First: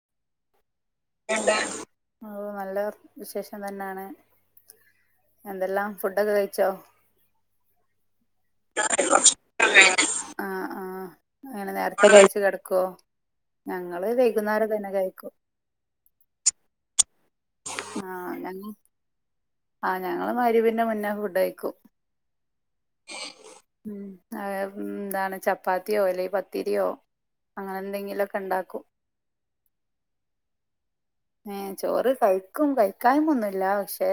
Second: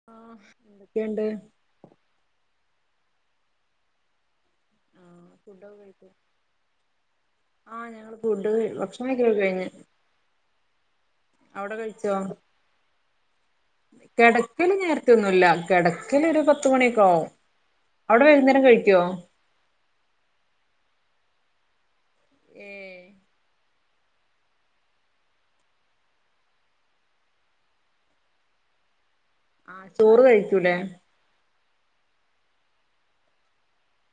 [inaudible] ഓഹ് നല്ല വിശേഷം തന്നേണ്. ആഹ് ഫുഡൊക്കെ കഴിചൊ? ആഹ് ഞ ഫുഡ്, ഭക്ഷണൊക്കെ ക കഴിഞ്ഞ്. ആ ആ അങ്ങനെ അവാടെ നേരത്തെ കഴ്ച്ചോ? കഴിച്ചു കിടക്കുവോ ഞങ്ങള് വൈകുന്നേരം കെടക്കൽ തന്നെ നേർത്തൊ കഴിക്കും ന്നുല്ല കെട ക്കാൻ ഒരു പത്ത്മണിക്കാവും. ആഹ് ഞങ ആഹ് ഞങ്ങള് മഹ്രിബിന്റെ മുന്നെ ഫുഡഴിക്കും. ഏഹ് ഉം അ എന്താണ് ചപ്പാത്തിയോ അല്ലെൽ പത്തിരോ. അങ്ങനെന്തെങ്കിലൊക്കെ ഇണ്ടാക്കും. ചോറ് കഴിക്കൂലെ? ഏഹ് ചോറ് കഴിക്കും, കഴിക്കായ് മന്നുല്യ. പക്ഷെ.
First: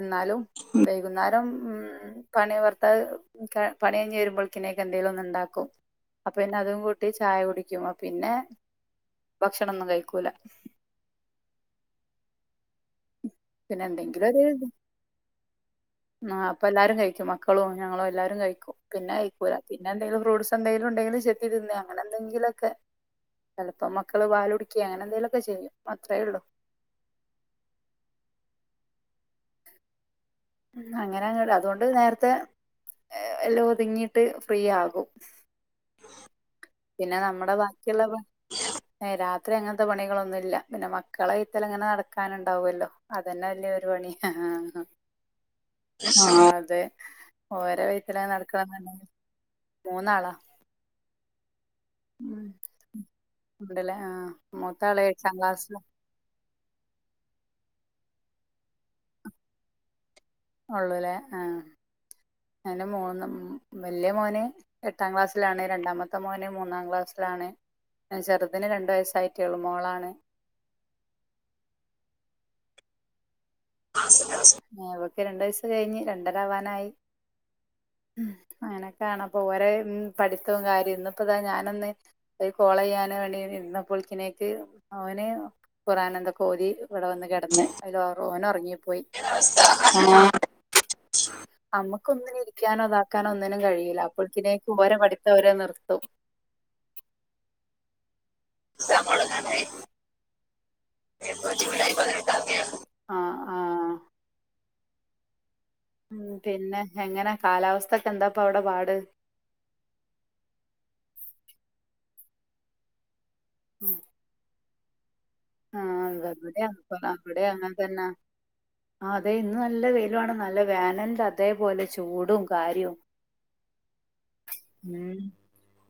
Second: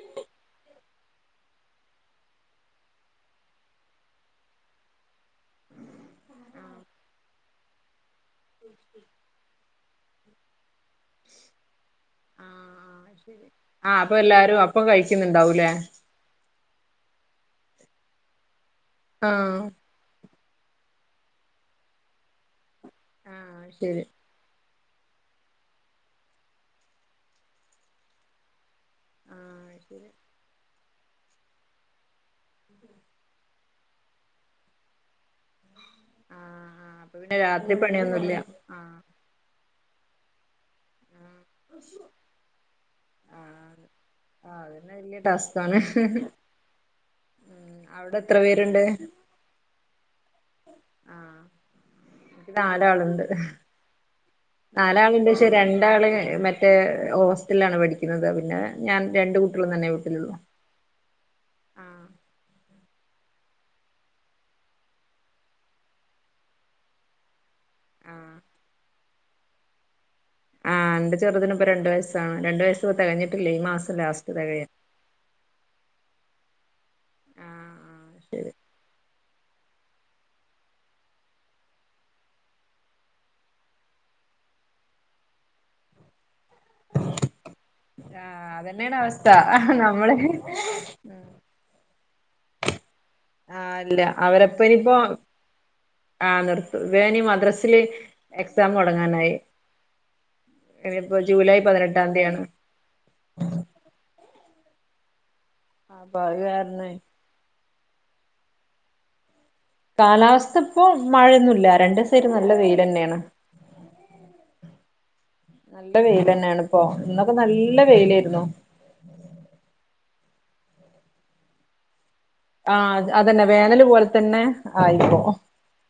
എന്നാലും വൈകുന്നേരം ഉം പണി ഭർത്താവ് പണിയ്ഞുവരുമ്പോൾത്തിനേക്ക് എന്തേലും ഒന്ന് ഉണ്ടാക്കും. അപ്പൊ പിന്നെ അതും കൂട്ടി ചായ കുടിക്കും. പിന്നെ ഭക്ഷണൊന്നും കഴീക്കൂല. ആഹ് അത് ശരി പിന്നെ ആഹ് അപ്പൊ എന്തെങ്കിലും എല്ലാരും അപ്പം കഴിക്കുന്നുണ്ടാവും ലേ ആഹ് അപ്പൊ എല്ലാരും കഴിക്കും മക്കളും ഞങ്ങളും എല്ലാരും കഴിക്കും പിന്നെ കഴിക്കൂല ആഹ് പി പിന്നെ എന്തെങ്കിലും ഫ്രൂട്ടസ് എന്തെിലും ഉണ്ടെങ്കിൽ ചെത്തി തിന്നെ, അങ്ങനെന്തെങ്കിലൊക്കെ ആഹ് ചിലപ്പോൾ ശരി മക്കള് പാൽ കുടി ക്കെ അങ്ങനെന്തേലൊക്കെ ചെയ്യും അത്രേ ഉള്ളൂ ആഹ് അങ്ങനെ അങ്ങനെ, അതുകൊണ്ട് നേരത്തെ എല്ലാം ഒതുങ്ങിട്ട് ഫ്രീ ആകും ആഹ് ആഹ് അപ്പൊ പിന്നെ നമ്മുടെ രാത്രി ബാക്കിയുള്ള പണി പണിയൊന്നുമില്ല ആഹ് ഏ രാത്രി അങ്ങനത്തെ പണികളൊന്നുമ ഇല്ല പിന്നെ മ ക്കള വൈത്താലേ ഇങ്ങനെ നടക്കാനുണ്ടാവുല്ലോ അതന്നെ ആഹ് വൽയൊയരു പണിയ ആഹ് അതന്നെ വലിയ ടാസ്ക്കാണ് ആഹ് അതെ ഓരെ വൈത്താലേ അവിടെ ഇങ്ങനെ എത്ര പേരുണ്ട് നടക്കണംന്ന മൂന്നാളാ? ആഹ് ഉം. എനിക്ക് നാലാളുണ്ട് ഉണ്ടല്ലേ ആ മൂത്താള് നാലാളുണ്ട് എട്ടാം പക്ഷെ ക്ലാസ്സില് രണ്ടാള് മറ്റ റ്റേ ഹോസ്റ്റലാണ് പഠിക്കുന്നത് പിന്നെ ഞാൻ രണ്ട കുട്ടികളും തന്നെ വീട്ടിലുള്ളു ഉള്ളൂല്ലേ ആ അന്റെ മൂന്ന് വലിയ മോന് എട്ടാം ക്ലാസ്സിലാണ് രണ്ടാമത്തെ മോന് മൂന്നാം ക്ലാസ്സിലാണ് ആഹ് ചെറുതിന് രണ്ടു വയസ്സായിട്ടേള്ളൂ മോളാണ് ആഹ് എന്റെ ചെറുതിന് ഇപ്പ രണ്ട് വയസ്സാണ് രണ്ട് വയസ് തികഞ്ഞിട്ടില്ല ഈ മാസം ലാസ്റ്റ് തികയ ഏഹ് ഇവക്ക് രണ്ടു വയസ്സ് കഴിഞ്ഞ് രണ്ടരവാനായി ഉം, ആഹ് അങ്ങനെ ണ അപ്പോ, ഓരെ പഠിത്തവും കാര്യം ഇന്ന് ഇപ്പ ഇതാ ഞാനന്ന് ഒരു കോളയ്യാൻ വേണ്ടി നിന്ന പൊളിക്കിനേക്ക് ഓൻ ഖുർആൻ എന്തൊക്കെ ഓതി ഇവിടെ വന്ന് കിടന്ന്, അതില ഓന അതന്നെയാണ് ഉറങ്ങിപ്പോയി അവസ്ഥ നമ്മള് നമ്മക്കൊന്നിനും ഒരു രിക്കാനോ ഇതാക്കാനോ ഒന്നിനും ആഹ് കഴിയില, ഇല്ല അവരപ്പ അപ്പോഴ്ക്കിനേക്കും ഇ ഇനിയിപ്പോ വരെ പഠിപ്പവര് നിർത്തും ആഹ് നിർത്തും, ഇവേനി മദ്രസില് എക്സാം മുടങ്ങാനായി, ഇനിയിപ്പോ ജൂലൈ പതിനെട്ടാം തീയതിയാണ് ആഹ് ആഹ് അപ്പൊ ഉം, അത് പിന്നെ കാരണേ എങ്ങനെ കാലാവസ്ഥ ഒക്കെ എന്താപ്പ അവിടെ പാട് കാലാവസ്ഥ ഇപ്പോ മഴയൊന്നുല്ല രണ്ടീസായിട്ട് നല്ല വെയിലന്നെയാണ് ഉം നല്ല ഇവിടെ വെയിലന്നെആണ് ഇപ്പൊ, ഇവിടെ ഇന്നൊക്കെ അവിടെ അങ്ങനെ നല്ല തന്നെ വെയിലയിരുന്നു ആ അതെ ഇന്ന് നല്ല വെയിലു ആണ് നല്ല വേനൽന്റെ അതേപോലെ ചൂടും കാര്യവും ആഹ് അതന്നെ വേനല് പോലെ തന്നെ ഉം ആയിപ്പോ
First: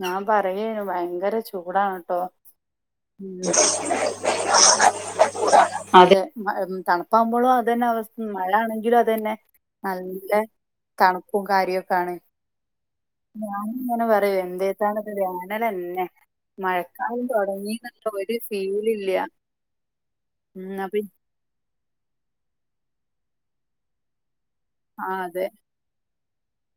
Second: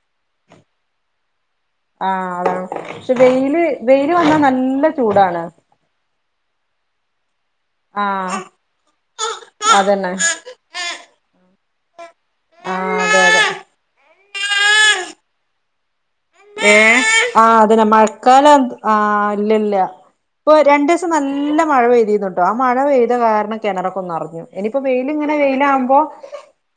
ഞാൻ പറയേനു ഭയങ്കര ചൂടാണ് ട്ടോ ആഹ് അതാണ് പക്ഷെ ഉം വെയില് വെയില് വന്നാ നല്ല ചൂടാണ് അതെ മഴ മ് തണു പവുമ്പോളും അത് തന്നെ അവസ്ഥ, ആഹ് മഴ ആണെങ്കിലും അത് തന്നെ അതന്നെ നല്ല തണുപ്പും കാര്യൊക്കെ ആണ് ആ അതെ അതെ ഞാൻങ്ങനെ പറയും, എന്തേതാണത് വേനലന്നെ ഏഹ് മഴക്കാലം ആഹ് അതന്നെ തുടങ്ങീന്നുള്ള ഒരു മഴക്കാലം എ ആ ഫീലില്ല ഇല്ല, ഇല്ല ഇപ്പൊ ഉം അപ്പൊ ഈ- രണ്ടീസം നല്ല ല്ല മഴ പെയ്തീനുട്ടോ, ആ മഴ പെയ്ത കാരണം കിണറക്കൊന്ന് നറിഞ്ഞു ഇനിപ്പോ ആ വെയിലിങ്ങനെ അതെ വെയിലാവുമ്പോ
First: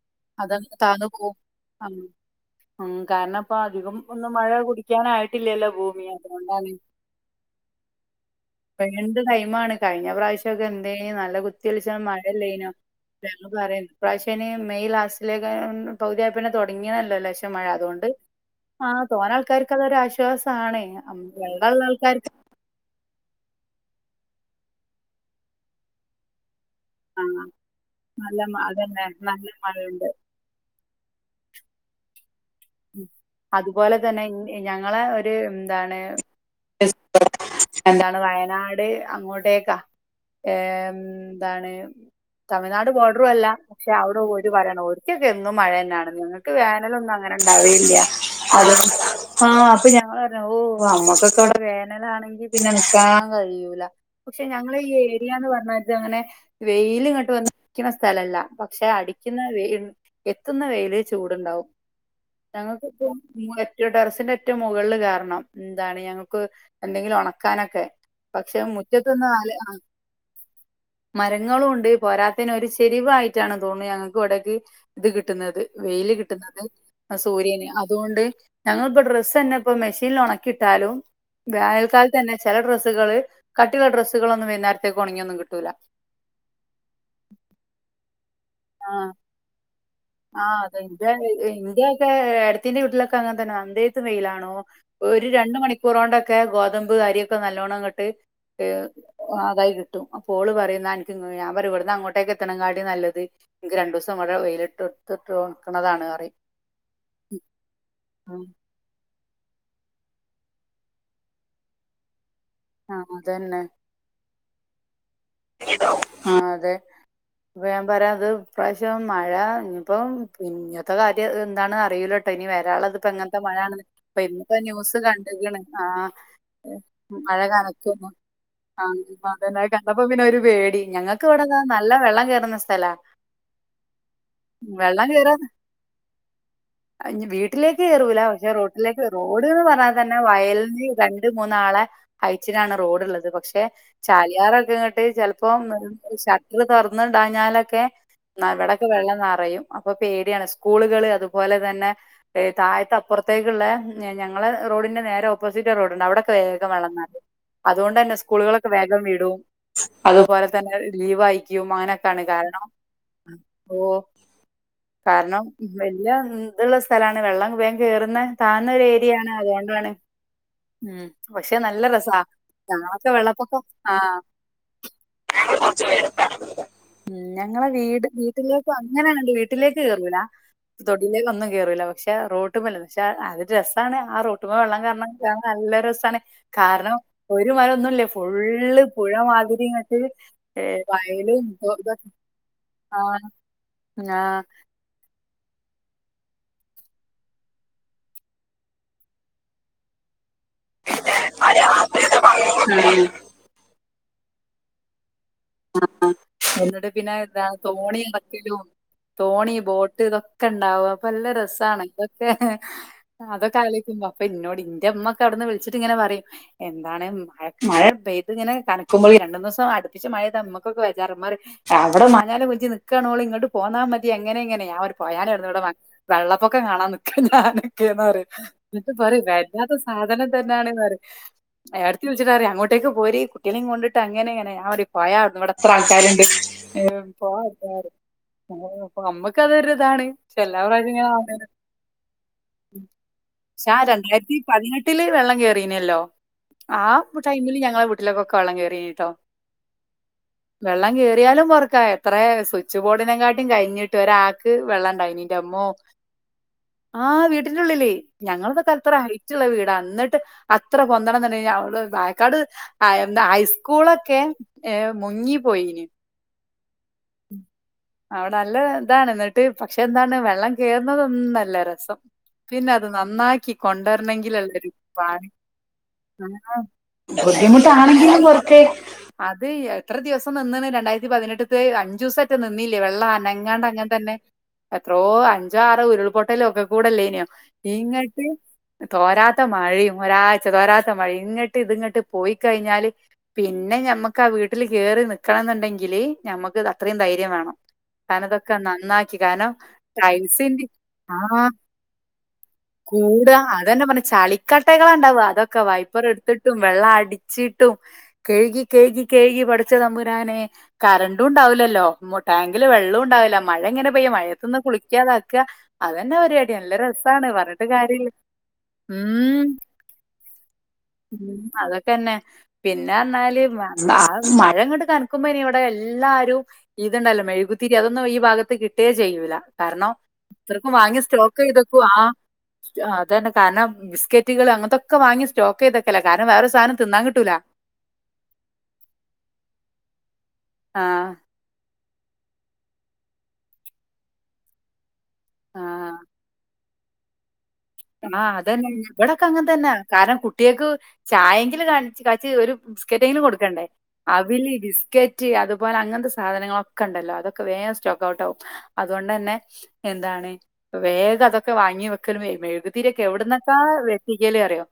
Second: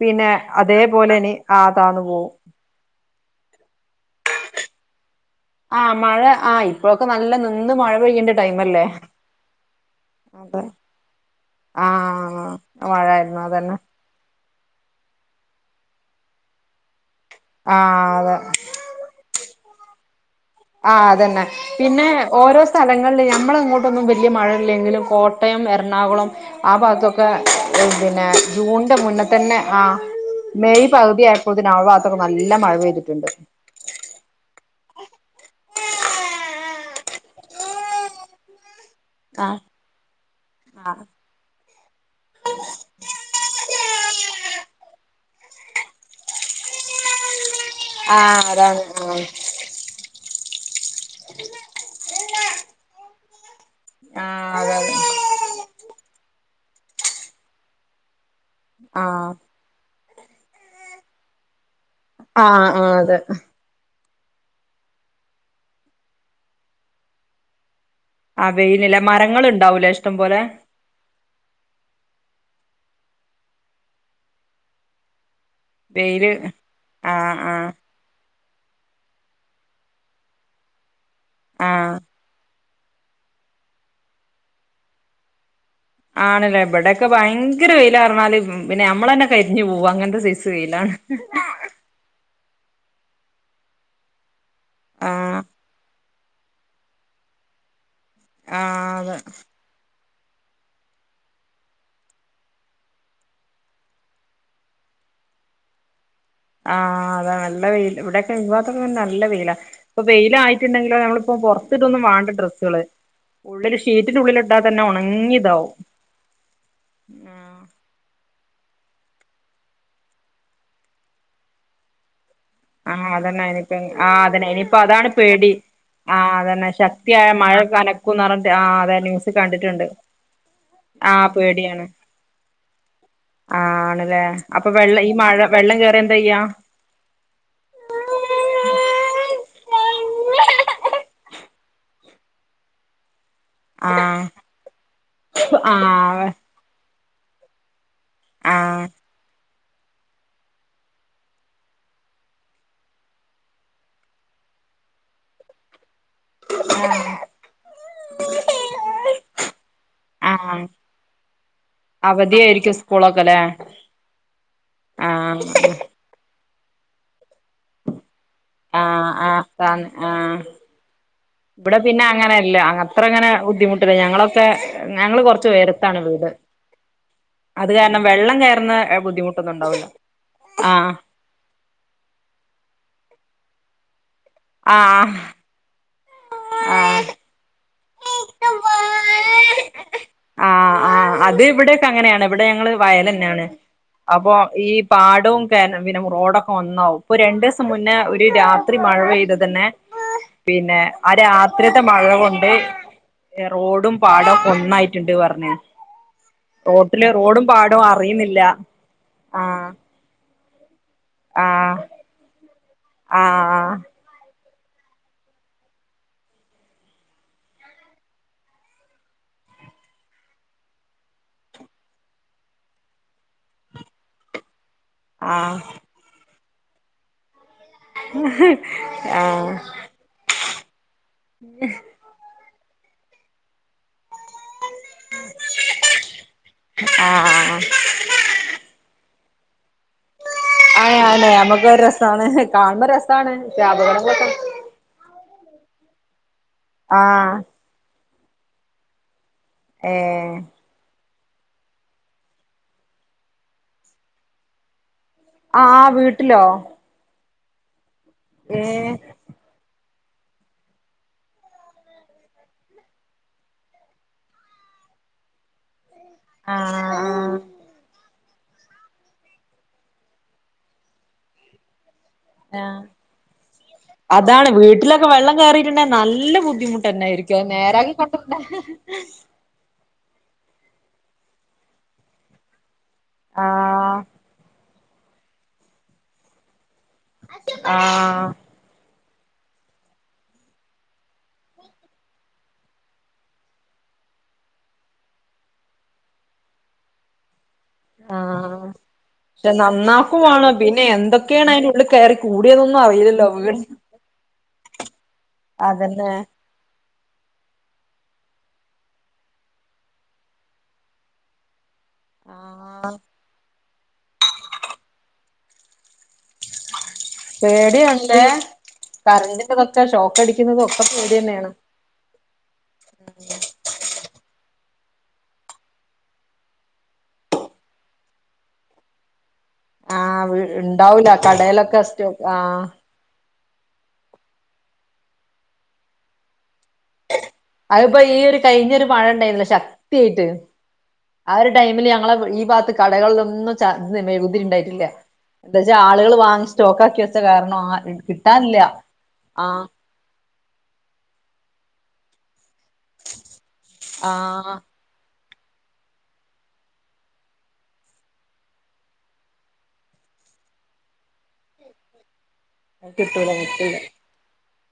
പിന്നെ അതങ്ങ് താന്നു അതേപോലെ ഇനി ആ പോവും താന്ന് പോവും ഉം കാരണം ഇപ്പ അധികം ഒന്ന് മഴ കുടിക്ക കിക്കാനായിട്ടില്ലല്ലോ ആഹ് ഭൂമിയെ മഴ ആഹ് അതുകൊണ്ടാണ് ഇപ്പോഴൊക്കെ നല്ല നിന്ന് മഴ പെയ്യേണ്ട ടൈമല്ലേ [unintelligible] ടൈമാണ് കഴിഞ്ഞ പ്രാവശ്യം അതെ ഒക്കെ എന്തേനി നല്ല കുത്തി ഒലിച്ച്ണ ആഹ് മഴല്ലേനോ മഴായിരുന്നു അതന്നെ പറയുന്നു ഇപ്രാവശ്യ ഇനി മെയ് ലാസ്റ്റിലേക്ക പകുതിയായ പിന്നെ തുടങ്ങിയ ന്ല്ലോ ലേശം മഴ അതുകൊണ്ട് ആഹ് അതെ ആഹ് തോനആൾക്കാർക്ക് അതൊ ഒരു ആശ്വാസം ആ അതന്നെ പിന്നെ ഓരോ സ്ഥലങ്ങളിൽ നമ്മളങ്ങോട്ടൊന്നും വലിയ മഴയില്ലെങ്കിലും കോട്ടയം എറണാകുളം ആ ഭാഗ തൊക്കെ ആഹ് പിന്നെ നല്ല മ- ജൂണിന്റെ അതന്നെ മുന്നേ നല്ല തന്നെ ആ മഴയുണ്ട് മെയ് പകുതിയായപ്പോത്തിന് ആ ഭാഗത്തൊക്കെ നല്ല മഴ ഉം. പെയ്തിട്ടുണ്ട്. അതുപോലെ തന്നെ ഞങ്ങളെ ഒരുന്താണ് [unintelligible] എന്താണ് വയനാട് ആഹ് അങ്ങോട്ടേക്കാ ഏ ആഹ് ന്താണ് തമിഴ്നാട് ബോർഡറുല്ല പക്ഷെ അവിടെ ഒരു പറയണം ഓൽക്കൊക്കെ എന്നും മഴന്നെണ്ന്ന് ഞങ്ങൾക്ക് വേനല ഒന്നും അ ഇങ്ങനെണ്ടാവേല്ല്യാ ആഹ് അത് അതാണ് ആഹ് ആ പ ഞങ്ങളറ് ഓ നമ്മക്കൊക്കെ ഇവിടെ വേനലാണെങ്കി പിന്നെ നിക്കാൻ കഴിയൂല പക്ഷെ ആഹ് ഞങ്ങളെ അതാണ് ഈ ഏരിയിൽ ന്ന് പറഞ്ഞാതങ്ങനെ വെയിൽ ങ്ങോട്ട് വന്നരിക്കുന്ന സ്ഥലല്ല പക്ഷെ ആഹ് അടിക്കുന്ന വെ എത്തുന്ന വെയിൽ ചൂടുണ്ടാവും ആ ആ ഞങ്ങൾക്കിപ്പോ അതെ ടെറസിന്റെ ഏറ്റും മുകളില് കേറണം ന്താണ് ഞങ്ങൾക്ക് എന്തെങ്കിലും ഒണക്കാനൊക്കെ ആ പക്ഷെ വെയില്ല്ലെ മുറ്റത്തൊന്നും മരങ്ങളുണ്ടാവൂലെ ഇഷ്ടം പോലെ മരങ്ങളുണ്ട് പോരാത്തേന് ഒരു ചെരിവായിട്ടാണ് തോന്നു ഞങ്ങൾക്ക് ഇവിടക്ക് ഇത് കിട്ടുന്നത് വെയില് കിട്ടുന്നത് ആ ആഹ് ആഹ് സൂര്യന് അതുകൊണ്ട് ഞങ്ങി ൾപ്പോ ഡ്രസ്സ് തന്നെ ഇപ്പ മെഷീനിൽ ഒണക്കിട്ടാലും ആഹ് വേനൽക്കാലതന്നെ ചില ഡ്രസ്സുകള് കട്ടിള്ള ഡ്രസ്സുകളൊന്നും വൈകുന്നേരത്തേക്ക് ഉണങ്ങിയൊന്നും കിട്ടൂല്ല ആണല്ലെ ഇവിടെക്കെ ഭയങ്കര വെയ്ലാറ്ഞ്ഞാല് പിന്നെ നമ്മളന്നെ കരിഞ്ഞു പോവ അങ്ങനത്തെ ആ സൈസ് അതെ വെയിലാണ് എട്ടത്തിന്റെ വീട്ടിലൊക്കെ അങ്ങനെ തന്നെ [unintelligible] വെയിലാണോ ഒരു ആഹ് രണ്ട് മണിക്കൂറോണ്ടൊക്ക ക്കെ ഗോതമ്പ് അരിക്കെ നല്ലോണങ്ങട്ട് ആഹ് അതെ ആതായി കിട്ടും. കും അപ്പോള് പറയും ന്ന അൻക്ക്ഞാൻ പറയും ഇവടന്ന് അങ്ങോട്ടേക്ക് എത്തണകാട്ടി നല്ലത് ഇൻക്ക് രണ്ടുസം വടെ വെയിലിട്ട് ഇട്ട് ഒണക്കണാതാണ് റിം ആ ആതാ നല്ല വെയിൽ ഇവിടെക്കെ ഇ നല്ല വെയിലാ പ്പൊവെയിലായിട്ടുണ്ടെങ്കി മ്മളിപ്പ പൊറത്തിടൊന്നും വാണ്ട ഡ്രസ് സ്ള് ആഹ് അതന്നെ ഉള്ളില് ഷീറ്റിൻ്റുള്ളിലിട്ടാതെന്നെ ഒണങ്ങിതാവും ആ അതെ ഇപ്പൊ ഞാൻ പറയാ അത് ഇപ്രാവശ്യം മഴ ഇഞ്ഞ്പ്പോം ഇ ഞ്ഞത്തെ കാര്യം എന്താണറിയുലട്ടോ ഇനി വ ഒരാളത്പ്പ ആഹ് ങ്ങനത്തെ അതന്നെ മഴാ ഇനിപ്പ ആഹ് അതന്നെ ഇന്നത്തെ ഇനിയിപ്പോ ന്യൂസ് അതാണ് പേടി കണ്ടിക്ക്ണ്. ആ ആഹ് അതന്നെ ശക്തിയായ മഴ കനക്കുന്നു കനക്കുംന്ന് പറഞ്ഞിട്ട് ആഹ് ആ അതെ ന്യൂസ് [unintelligible] കണ്ടിട്ടുണ്ട് കണ്ട അപ്പൊ പിന്നെ ഒരു പേടി ഞങ്ങക്ക് ആഹ് ഇവിടെ പേടിയാണ് നല്ല വെള്ളം കേറുന്ന സ്ഥലാ ആണല്ലേ അപ്പൊ വെള്ളം ഈ മഴ വെള്ളം കേറിന്താ ചെയ്യാ വീട്ടിലേക്ക് കേറൂല പക്ഷെ റോട്ടിലേക്ക് റോഡ്ന്ന് പറഞ്ഞാ തന്നെ വയലിന് രണ്ട് മൂന്നാളെ ഹൈറ്റിലാണ് റോഡുള്ളത് പക്ഷെ പക്ഷെ ആഹ് ചാലിയാറൊക്കെങ്ങട്ട് ചെലപ്പോം ആഹ് ഷട്ടർ തുറന്ന് ടാഞ്ഞാലൊക്കെ ആഹ് ഇവിടൊക്കെ വെള്ളം നറയും അപ്പൊ പേടിയാണ് സ്കൂളുകള് അതുപോലെ തന്നെ ഏ താഴത്തപ്പുറത്തേക്കുള്ള ഞങ്ങള റോഡിന്റെ നേരെ ഓപ്പോസിറ്റ് റോഡ്ണ്ട് അവടെ വേഗം വള്ളം നിറയും അതുകൊണ്ട് തന്നെ സ്കൂളുകളൊക്കെ വേഗം വിടും. അതുപോലെ ആഹ് തന്നെ ലീവായിക്കും അങ്ങനെക്കെയാണ് കാരണം. അവധിയായിരിക്കും സ്കൂളൊക്കെല്ലേ ഓ ആഹ് കാരണം എല്ല ഇതുള്ള സ്ഥലാണ് വെള്ളം വേ ാം കേറുന്ന താഴ്ന്ന ഒരു ആഹ ഏരിയ ആ ആണ് അതുകൊണ്ടാണ് ആഹ ഉം പക്ഷെ ഇവിടെ നല്ല പിന്നെ രസാ അങ്ങനെല്ല അ ഞങ്ങളൊക്കെ അത്രങ്ങനെ വെള്ളപ്പൊക്കം ആ ബുദ്ധിമുട്ടില്ല ഞങ്ങളൊക്കെ ഞങ്ങൾ കൊറച്ച് ച്ച് ഉയരത്താണ് വീട് ഉം ഞങ്ങളെ അത് കാരണം വീട് വെള്ളം വീട്ടിലേക്ക് കയറുന്ന അങ്ങനാങ്ങട്ട് ബുദ്ധിമുട്ടൊന്നും വീട്ടിലേക്ക് ഉണ്ടാവില്ല കേറൂലാ ആഹ് തൊടിലേക്കന്നും കേറൂല പക്ഷെ റോട്ടുമ്മല് പക്ഷ അത് രസാണ് ആഹ് റോട്ടുമ്മ വെള്ളം കേറണ ആഹ് കാണാൻ നല്ല രസമാണ് കാരണം ആഹ് ഒരു മരൊന്നും ല്ലാഫുള്ള് പുഴ മാതിരിങ്ങ ആഹ് ആഹ് അത് ഇതൊ- ഇവിടെക്കെങ്ങനെണ് ഇവിടെ ഞങ്ങള് വയൽന്നെണ് ആ അപ്പൊ ഈ പാടോം ക പിന്നെ റോഡൊക്കെ ഒന്നാവും ഇപ്പൊ രണ്ടു ദിവസം മുന്നേ ഒരു രാത്രി മഴപെയ്ത തന്നെ പിന്നെ ആഹ് രാത്രിത്തെ മഴ കൊണ്ട് ആ റോഡും പാടം കൊന്നായിട്ടുണ്ട് പറഞ്ഞ ആഹ് എന്നിട്ട് പിന്നെ പാടവും തോണി അറിയുന്നില്ല എക്കലും തോണി ആഹ് ബോട്ട് ഇതൊക്കെ ക്കെ ണ്ടാവും അപ്പൊ നല്ല ആഹ് രസണ് ഇതൊക്കെ അതൊക്കെ ആഹ് ആലോയിക്കുമ്പോ അപ്പൊന്നോട് ഇന്റെമ്മൊക്കെവിന്ന് വിളിട്ട് ഇങ്ങനെ പറയും എന്താണ് മഴ മഴ പെയ്ത് ഇങ്ങനെ തണുക്കുമ്പോഴ രണ്ടുമൂന്നുസം അടുപ്പിച്ച് മഴ മ്മക്കൊക്കെ വേചാറ മാറീഅവിടെ മാഞ്ഞാളകുത്തി നിക്കണോള് ഇങ്ങട്ട് പോന്നാ മതി അങ്ങനെ ഇങ്ങനെ പോയണിവിടുന്നു ഇവിടെ വെള്ളപ്പൊക്കം കാണാൻ നിക്ക ഞാനൊക്കെന്നറയും എന്നിട്ട് പറയും ആഹ് വല്ലാത്ത സാധനം തന്നെണ്റയും ഏടത്തി വിളിച്ചിട്ടറയും അങ്ങോട്ടേക്ക് പോര് കുട്ടികളെ കൊണ്ട് അങ്ങനെങ്ങെ റീം പോയവിടെ എത്ര ആൾക്കാരുണ്ട് ഉം ആഹ് പോവാൻ ആഹ് വജ്ജാറീം അപ്പൊ നമ്മക്ക് അതൊരു ഇതാണ് പക്ഷെ എല്ലാ പ്രാവശ്യം ആഹ് ഇങ്ങനെ അയനെ കാണുമ്പോ നമ്മുക്ക് ഒരു രസണ് കാണുമ്പോ ഒരു രസണ് പക്ഷേ അപകടങ്ങളൊക്കെ തമിഴ്തിനെട്ടില് വെള്ളം കേയറീനല്ലോ ആ ആഹ് ടൈമില് ഞങ്ങളെ വീട്ടിലേക്കൊക്കെ വെള്ളം കയറീനട്ടോ ഏഹ് വെള്ളം കേറിയാലും പൊറുക്കാ എത്ര സ്വിച്ച് ബോർഡിനെക്കാട്ടിലും കഴിഞ്ഞിട്ട് ഒരാൾക്ക് വെള്ളം ഇണ്ടായിനി ആഹ് വീട്ടിലോ ആഹ് വീട്ടിന്റുള്ളിലേ ഞങ്ങളപ്പോ ഏ തലത്രറ ആയി റ്റുള്ള വീട് എന്നിട്ട് അത്ര പൊന്തണംന്ന് ണ്ടേൽ വായക്കാട് ആഹ് എന്താ ഹൈസ്കൂളൊക്കെ ഏഹ് മുങ്ങി പോയിന് ആഹ് അവിടെ നല്ല താണ് എന്നിട്ട് പക്ഷെ എന്താണ് വെള്ളം കേറുന്നതൊന്നല്ല രസം പിന്നെ ആഹ് അത് നന്നാക്കി അതാണ് കൊണ്ടരണങ്കിൽള്ളരു വീട്ടിലൊക്കെ പണി വെള്ളം കേറിയിട്ടുണ്ടെ നല്ല ബുദ്ധിമുട്ടന്നായിരിക്കും അത് നേരാക്കി ബുദ്ധിമുട്ടാണെങ്കിലും കൊണ്ടുവരാൻ കുറച്ചു അത് എത്ര ദിവസം നിന്നന്ന് രണ്ടായിരത്തി പതിനെട്ടത്ത് അഞ്ചുസറ്റെ നിന്നില്ലേ വെള്ളം അനങ്ങാണ്ട് അങ്ങനെ ആഹ് തന്നെ എത്രോ അഞ്ചോ ആറോ ഉരുൾപൊട്ടലോക്കെ കൂടെല്ലേയിനോ ഇങ്ങട്ട് ആഹ് തോരാത്ത മഴയും ഒരാഴ്ച തോരാത്ത മഴയും ഇങ്ങട്ട് ഇതങ്ങോട്ട് പോയി കഴിഞ്ഞാല് പിന്നെ ഞമ്മക്ക് ആഹ് വീട്ടിൽ കേറി നിക്കണം എന്നുണ്ടെങ്കില് ഞമ്മക്ക് അത്രയും ധൈര്യം വേണം കരണംതൊക്കെ ആഹ് നന്നാക്കി കാരണം പക്ഷെ നന്നാക്കും വേണം ടൈൽസിന്റേം പിന്നെ ആഹ് എന്തൊക്കെയാണ് അതിന്റെ ഉള്ളിൽ കയറി കൂടിയതൊന്നും കൂട അറിയില്ലല്ലോ വീട് അതന്നെ പറഞ്ഞ ചളിക്കട്ടകള ണ്ടാവ അതൊക്കെ വൈപ്പർ അതന്നെ എടുത്തിട്ട് ട്ടും വെള്ളം അടിച്ചിട്ടും കഴുകി കഴുകി കഴുകി പടച്ച തമ്പുരാനെ കരണ്ടുംണ്ടാവില്ലല്ലോ ടാങ്കില് ആഹ് വെള്ളോംണ്ടാവില്ല മഴ എങ്ങനെ പെയ്യ മഴത്തുനിന്ന് കുളിക്കാതാക്ക അതന്നെ പരിപാടി നല്ല രസം സാണ് പറഞ്ഞിട്ട് കാര്യല്ല പേടിയാണല്ലേ ഉം കറന്റിന്റെതൊക്കെ ഷോക്ക് അടിക്കുന്നതും ഒക്കെ പേടി ഉം തന്നെയാണ് അതൊക്കെന്നെ പിന്നെരഞ്ഞാല് മഴ ഇങ്ങോട്ട് കനക്കുമ്പോ ഇനി ഇവിടെ എല്ലാരും ഇതുണ്ടല്ലോ മെഴുകുതിരി അതൊന്നും ഈ ഭാഗത്ത് കിട്ടേ ചെയ്യൂല കാരണം ആഹ് ത്രക്കും വാങ്ങിയ ഉണ്ടാവൂല സ്റ്റോക്ക് കടയിലൊക്കെ ചെയ്തക്കും ആഹ് സ്റ്റോക്ക് അതന്നെ കാരണം ബിസ്ക്കറ്റുകൾ അങ്ങത്തൊക്കെ വാങ്ങി സ്റ്റോക്കതക്കല കാരണം വേറെ ഒരു സധനം തിന്നാൻ കിട്ടൂല്ല അതിപ്പോ ഈ ഒരു കഴിഞ്ഞൊരു മഴ ഇണ്ടായിരുന്നു ശക്തിയായിട്ട് ആഹ് ആഹ് ഒരു ടൈമില് ഞങ്ങളെ ഈ ഭാഗത്ത് കടകളിലൊന്നും ച മെയുകുതിരി ണ്ടായിട്ടില്ല എന്താച്ചാ ആഹ് ആളുകൾ വാങ്ങി സ്റ്റോക്ക് ആക്കി വെച്ച കാരണം ആഹ് കിട്ടാനില്ല അതന്നെ ഇവിടൊക്കെ അങ്ങനെ ആഹ്. തന്നാ. കാരണം കുട്ടിയേക്ക് ചായെങ്കിലും കാണി കാച്ച് ഒരു ബിസ്ക്കറ്റങ്കിലും കൊടുക്കണ്ടേ അവില്, ആഹ് ബിസ്ക്കറ്റ് റ്റ് അതുപോലെ അങ്ങനത്തെ സാധനങ്ങളൊക്കെ ഉണ്ടല്ലോ അതൊക്കെ വേറെ സ്റ്റോക്ക് ഔട്ട് ആകും അതുകൊണ്ടന്നെ എന്താണ് വേഗം അതൊക്കെ വാങ്ങി വെക്കണ് വ മെഴു തിരിയോക്കെ കിട്ടൂല എവിടന്നൊക്കാ കിട്ടില്ല വെറിത്തിക്കല് അറിയോ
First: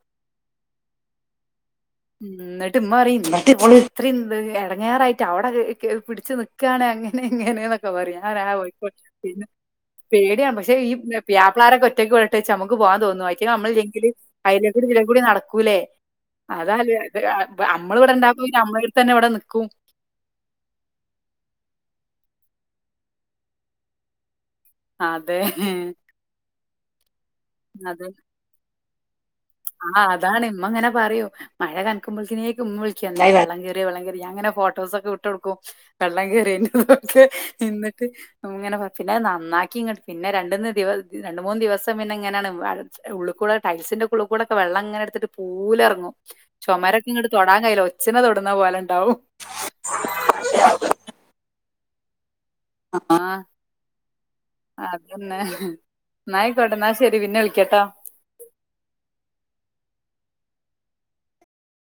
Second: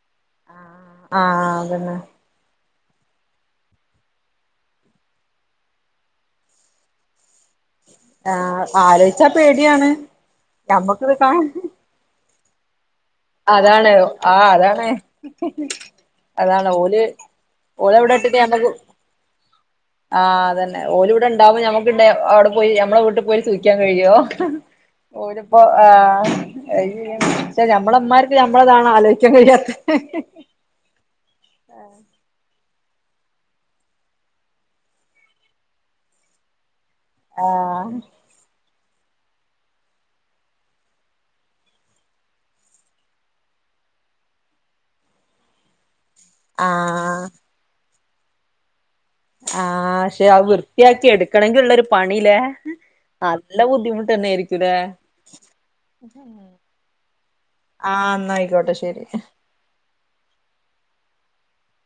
ആഹ് അതന്നെ എന്നിട്ട് മ്മ പറയിം എന്റെ മോള് ഇത്ര ഇറങ്ങാറായിട്ട് അവിടെ പിടിച്ചുനിക്ക് ക്കാണ് അങ്ങനെ ഇങ്ങന. പേടിയാണ് ആഹ് പക്ഷെ ആലോചിച്ചാ ഈ പേടിയാണ് പേടി ആണ് പക്ഷേ ഞമ്മക്കിത് കാ പ്യാപളാരൊക്കെ ഒറ്റക്ക് പണ. ട്ടേച്ച് നമുക്ക് പോവാതോന്നോ അതിറ്റേള് അതാണ് നമ്മള്ഇല്ലെങ്കില് ആഹ് അയിലേകൂടി അതാണ് ഇതിലെകൂടി നടക്കൂല്ലേ അതാണ് അതല്ലേ ഓല് നമ്മള് ഇവിടെ ഓലെവിടെ ഇട്ടിട്ട് ഇണ്ടാകുബെ ഞമ്മക്ക് നമ്മളടുത്ത് തന്നെ ഇവിടെ നിക്കും. ആഹ് ഓല് ഇവിടെ ഇണ്ടാവുമോ ഞമ്മക്ക് അവിടെ പോയി നമ്മടെ വീട്ടിൽ പോയി സൂകിക്കാൻ കഴിയോ അതെ ഓരിപ്പോ ആഹ് ച്ച നമ്മമ്മാർക്ക് നഞമ്മളതന്നേണ് ആലോയിക്കാൻ കഴിയാറ്. ആഹ് അതാണ് ഇമ്മ അങ്ങനെ പറയോ മഴ കനക്കുമ്പോക്കിനേക്കും ഉമ്മവിളിക്കും എന്തായി വെള്ളം കേറിയോ വെള്ളം കേറിയോ ഞാനിങ്ങനെ ഫോട്ടോസൊക്കെ വിട്ട് കൊടുക്കും. വെള്ളം കേയറിതിന്റെ ആഹ് ക്കൈഎന്നിട്ട്. ഇങ്ങനെ പിന്നെ നന്നാക്കി ഇങ്ങട്ട പിന്നെ രണ്ടന്ന് ദിവസ രണ്ട മൂന്ന് ദിവസം പിന്നെ ഇങ്ങനെയാണ്. ഉള്ള്കൂടെ ടൈൽസിന്റെ ഒക്കെ ഉള്ളുകൂടൊക്കെ വെള്ളംങ്ങനെടുത്തിട്ട് പൂലെറങ്ങും ചുമര- ആഹ് ങ്ങട്ട തൊടാൻ കയ്യില്ല ഒച്ചിനെ തൊടുന്ന പോലെ ഇണ്ടാവും. ആക്ഷെ അത് വൃത്തിയാക്കി എടുക്കണങ്കിഉള്ള പണില്ലേ. ആ നല്ല ബുദ്ധിമുട്ടന്നേരിക്കുംലേ അതന്നെ. ന്നാ ആയിക്കോട്ടെ ന്നാ ശരി പിന്നെ വിളിക്കട്ടോ. ആഹ് ഇന്നായിക്കോട്ടെ ശെരി.